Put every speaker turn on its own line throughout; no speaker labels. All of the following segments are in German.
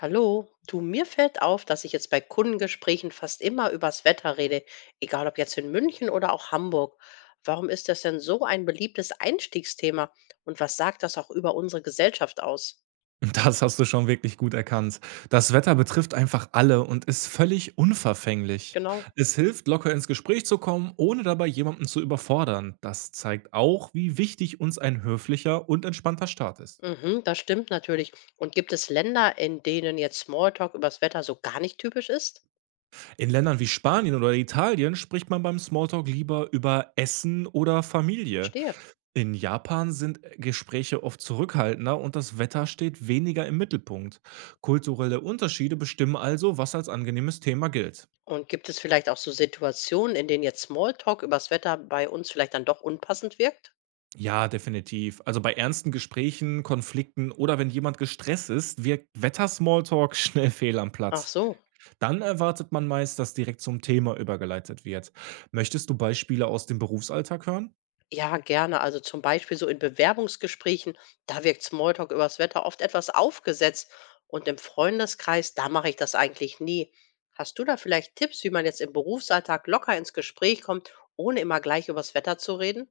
Hallo, du, mir fällt auf, dass ich jetzt bei Kundengesprächen fast immer übers Wetter rede, egal ob jetzt in München oder auch Hamburg. Warum ist das denn so ein beliebtes Einstiegsthema? Und was sagt das auch über unsere Gesellschaft aus?
Das hast du schon wirklich gut erkannt. Das Wetter betrifft einfach alle und ist völlig unverfänglich.
Genau.
Es hilft, locker ins Gespräch zu kommen, ohne dabei jemanden zu überfordern. Das zeigt auch, wie wichtig uns ein höflicher und entspannter Start ist.
Mhm, das stimmt natürlich. Und gibt es Länder, in denen jetzt Smalltalk übers Wetter so gar nicht typisch ist?
In Ländern wie Spanien oder Italien spricht man beim Smalltalk lieber über Essen oder Familie.
Verstehe.
In Japan sind Gespräche oft zurückhaltender und das Wetter steht weniger im Mittelpunkt. Kulturelle Unterschiede bestimmen also, was als angenehmes Thema gilt.
Und gibt es vielleicht auch so Situationen, in denen jetzt Smalltalk übers Wetter bei uns vielleicht dann doch unpassend wirkt?
Ja, definitiv. Also bei ernsten Gesprächen, Konflikten oder wenn jemand gestresst ist, wirkt Wetter-Smalltalk schnell fehl am
Ach
Platz.
so.
Dann erwartet man meist, dass direkt zum Thema übergeleitet wird. Möchtest du Beispiele aus dem Berufsalltag hören?
Ja, gerne. Also zum Beispiel so in Bewerbungsgesprächen, da wirkt Smalltalk übers Wetter oft etwas aufgesetzt. Und im Freundeskreis, da mache ich das eigentlich nie. Hast du da vielleicht Tipps, wie man jetzt im Berufsalltag locker ins Gespräch kommt, ohne immer gleich übers Wetter zu reden?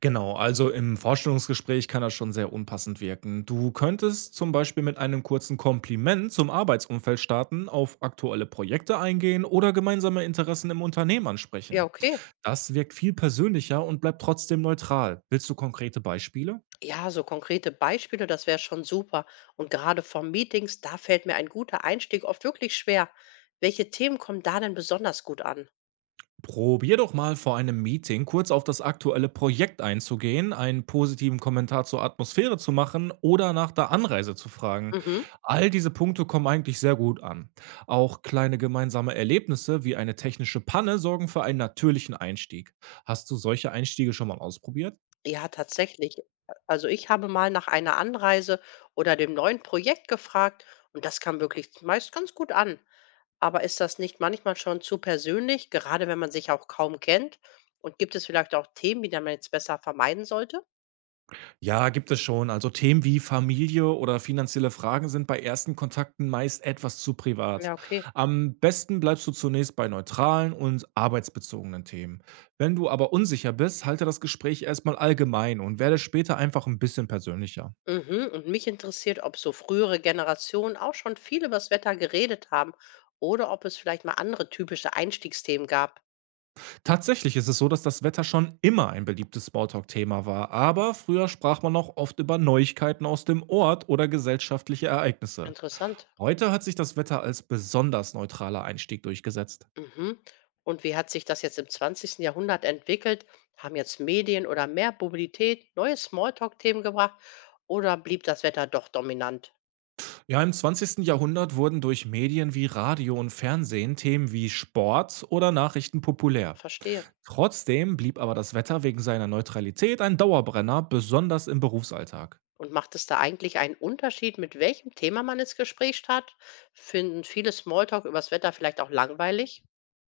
Genau, also im Vorstellungsgespräch kann das schon sehr unpassend wirken. Du könntest zum Beispiel mit einem kurzen Kompliment zum Arbeitsumfeld starten, auf aktuelle Projekte eingehen oder gemeinsame Interessen im Unternehmen
Ja,
ansprechen.
okay.
Das wirkt viel persönlicher und bleibt trotzdem neutral. Willst du konkrete Beispiele?
Ja, so konkrete Beispiele, das wäre schon super. Und gerade vor Meetings, da fällt mir ein guter Einstieg oft wirklich schwer. Welche Themen kommen da denn besonders gut an?
Probier doch mal vor einem Meeting kurz auf das aktuelle Projekt einzugehen, einen positiven Kommentar zur Atmosphäre zu machen oder nach der Anreise zu fragen.
Mhm.
All diese Punkte kommen eigentlich sehr gut an. Auch kleine gemeinsame Erlebnisse wie eine technische Panne sorgen für einen natürlichen Einstieg. Hast du solche Einstiege schon mal ausprobiert?
Ja, tatsächlich. Also, ich habe mal nach einer Anreise oder dem neuen Projekt gefragt und das kam wirklich meist ganz gut an. Aber ist das nicht manchmal schon zu persönlich, gerade wenn man sich auch kaum kennt? Und gibt es vielleicht auch Themen, die man jetzt besser vermeiden sollte?
Ja, gibt es schon. Also Themen wie Familie oder finanzielle Fragen sind bei ersten Kontakten meist etwas zu privat.
Ja, okay.
Am besten bleibst du zunächst bei neutralen und arbeitsbezogenen Themen. Wenn du aber unsicher bist, halte das Gespräch erstmal allgemein und werde später einfach ein bisschen persönlicher.
Mhm. Und mich interessiert, ob so frühere Generationen auch schon viel über das Wetter geredet haben oder ob es vielleicht mal andere typische Einstiegsthemen gab.
Tatsächlich ist es so, dass das Wetter schon immer ein beliebtes Smalltalk-Thema war, aber früher sprach man noch oft über Neuigkeiten aus dem Ort oder gesellschaftliche Ereignisse.
Interessant.
Heute hat sich das Wetter als besonders neutraler Einstieg durchgesetzt.
Mhm. Und wie hat sich das jetzt im 20. Jahrhundert entwickelt? Haben jetzt Medien oder mehr Mobilität neue Smalltalk-Themen gebracht oder blieb das Wetter doch dominant?
Ja, im zwanzigsten Jahrhundert wurden durch Medien wie Radio und Fernsehen Themen wie Sport oder Nachrichten populär.
Verstehe.
Trotzdem blieb aber das Wetter wegen seiner Neutralität ein Dauerbrenner, besonders im Berufsalltag.
Und macht es da eigentlich einen Unterschied, mit welchem Thema man ins Gespräch startet? Finden viele Smalltalk übers Wetter vielleicht auch langweilig?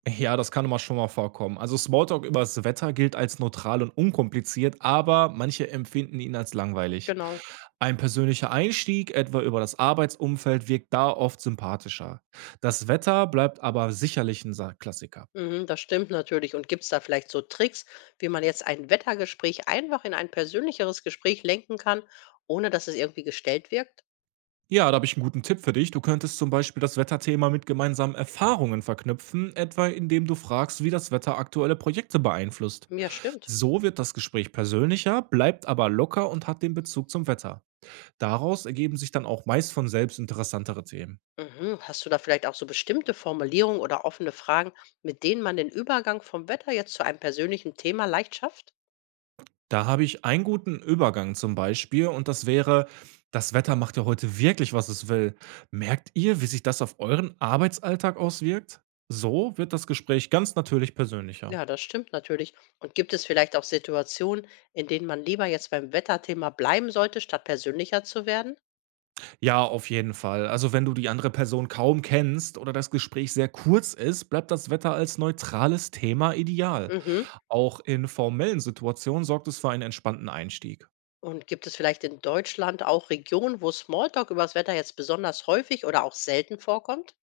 Ja, das kann immer schon mal vorkommen. Also Smalltalk über das Wetter gilt als neutral und unkompliziert, aber manche empfinden ihn als langweilig.
Genau.
Ein persönlicher Einstieg, etwa über das Arbeitsumfeld, wirkt da oft sympathischer. Das Wetter bleibt aber sicherlich ein Klassiker.
Mhm, das stimmt natürlich. Und gibt es da vielleicht so Tricks, wie man jetzt ein Wettergespräch einfach in ein persönlicheres Gespräch lenken kann, ohne dass es irgendwie gestellt wirkt?
Ja, da habe ich einen guten Tipp für dich. Du könntest zum Beispiel das Wetterthema mit gemeinsamen Erfahrungen verknüpfen, etwa indem du fragst, wie das Wetter aktuelle Projekte beeinflusst.
Ja, stimmt.
So wird das Gespräch persönlicher, bleibt aber locker und hat den Bezug zum Wetter. Daraus ergeben sich dann auch meist von selbst interessantere Themen.
Mhm. Hast du da vielleicht auch so bestimmte Formulierungen oder offene Fragen, mit denen man den Übergang vom Wetter jetzt zu einem persönlichen Thema leicht schafft?
Da habe ich einen guten Übergang zum Beispiel und das wäre: „Das Wetter macht ja heute wirklich, was es will. Merkt ihr, wie sich das auf euren Arbeitsalltag auswirkt?“ So wird das Gespräch ganz natürlich persönlicher.
Ja, das stimmt natürlich. Und gibt es vielleicht auch Situationen, in denen man lieber jetzt beim Wetterthema bleiben sollte, statt persönlicher zu werden?
Ja, auf jeden Fall. Also, wenn du die andere Person kaum kennst oder das Gespräch sehr kurz ist, bleibt das Wetter als neutrales Thema ideal.
Mhm.
Auch in formellen Situationen sorgt es für einen entspannten Einstieg.
Und gibt es vielleicht in Deutschland auch Regionen, wo Smalltalk über das Wetter jetzt besonders häufig oder auch selten vorkommt?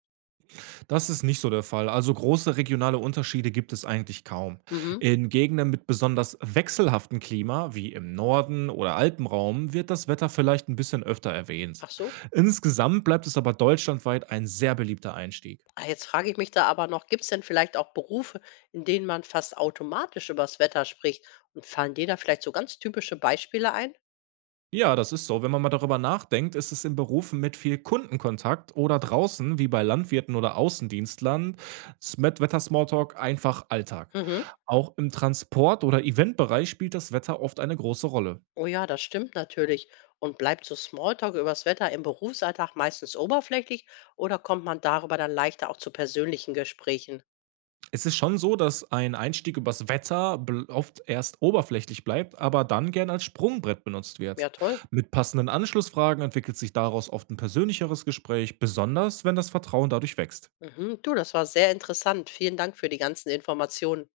Das ist nicht so der Fall. Also, große regionale Unterschiede gibt es eigentlich kaum.
Mhm.
In Gegenden mit besonders wechselhaftem Klima, wie im Norden oder Alpenraum, wird das Wetter vielleicht ein bisschen öfter erwähnt.
Ach so.
Insgesamt bleibt es aber deutschlandweit ein sehr beliebter Einstieg.
Ah, jetzt frage ich mich da aber noch, gibt es denn vielleicht auch Berufe, in denen man fast automatisch übers Wetter spricht? Und fallen dir da vielleicht so ganz typische Beispiele ein?
Ja, das ist so. Wenn man mal darüber nachdenkt, ist es in Berufen mit viel Kundenkontakt oder draußen, wie bei Landwirten oder Außendienstlern, mit Wetter-Smalltalk einfach Alltag.
Mhm.
Auch im Transport- oder Eventbereich spielt das Wetter oft eine große Rolle.
Oh ja, das stimmt natürlich. Und bleibt so Smalltalk übers Wetter im Berufsalltag meistens oberflächlich oder kommt man darüber dann leichter auch zu persönlichen Gesprächen?
Es ist schon so, dass ein Einstieg übers Wetter oft erst oberflächlich bleibt, aber dann gern als Sprungbrett benutzt wird.
Ja, toll.
Mit passenden Anschlussfragen entwickelt sich daraus oft ein persönlicheres Gespräch, besonders wenn das Vertrauen dadurch wächst.
Mhm. Du, das war sehr interessant. Vielen Dank für die ganzen Informationen.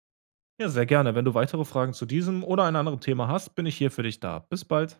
Ja, sehr gerne. Wenn du weitere Fragen zu diesem oder einem anderen Thema hast, bin ich hier für dich da. Bis bald.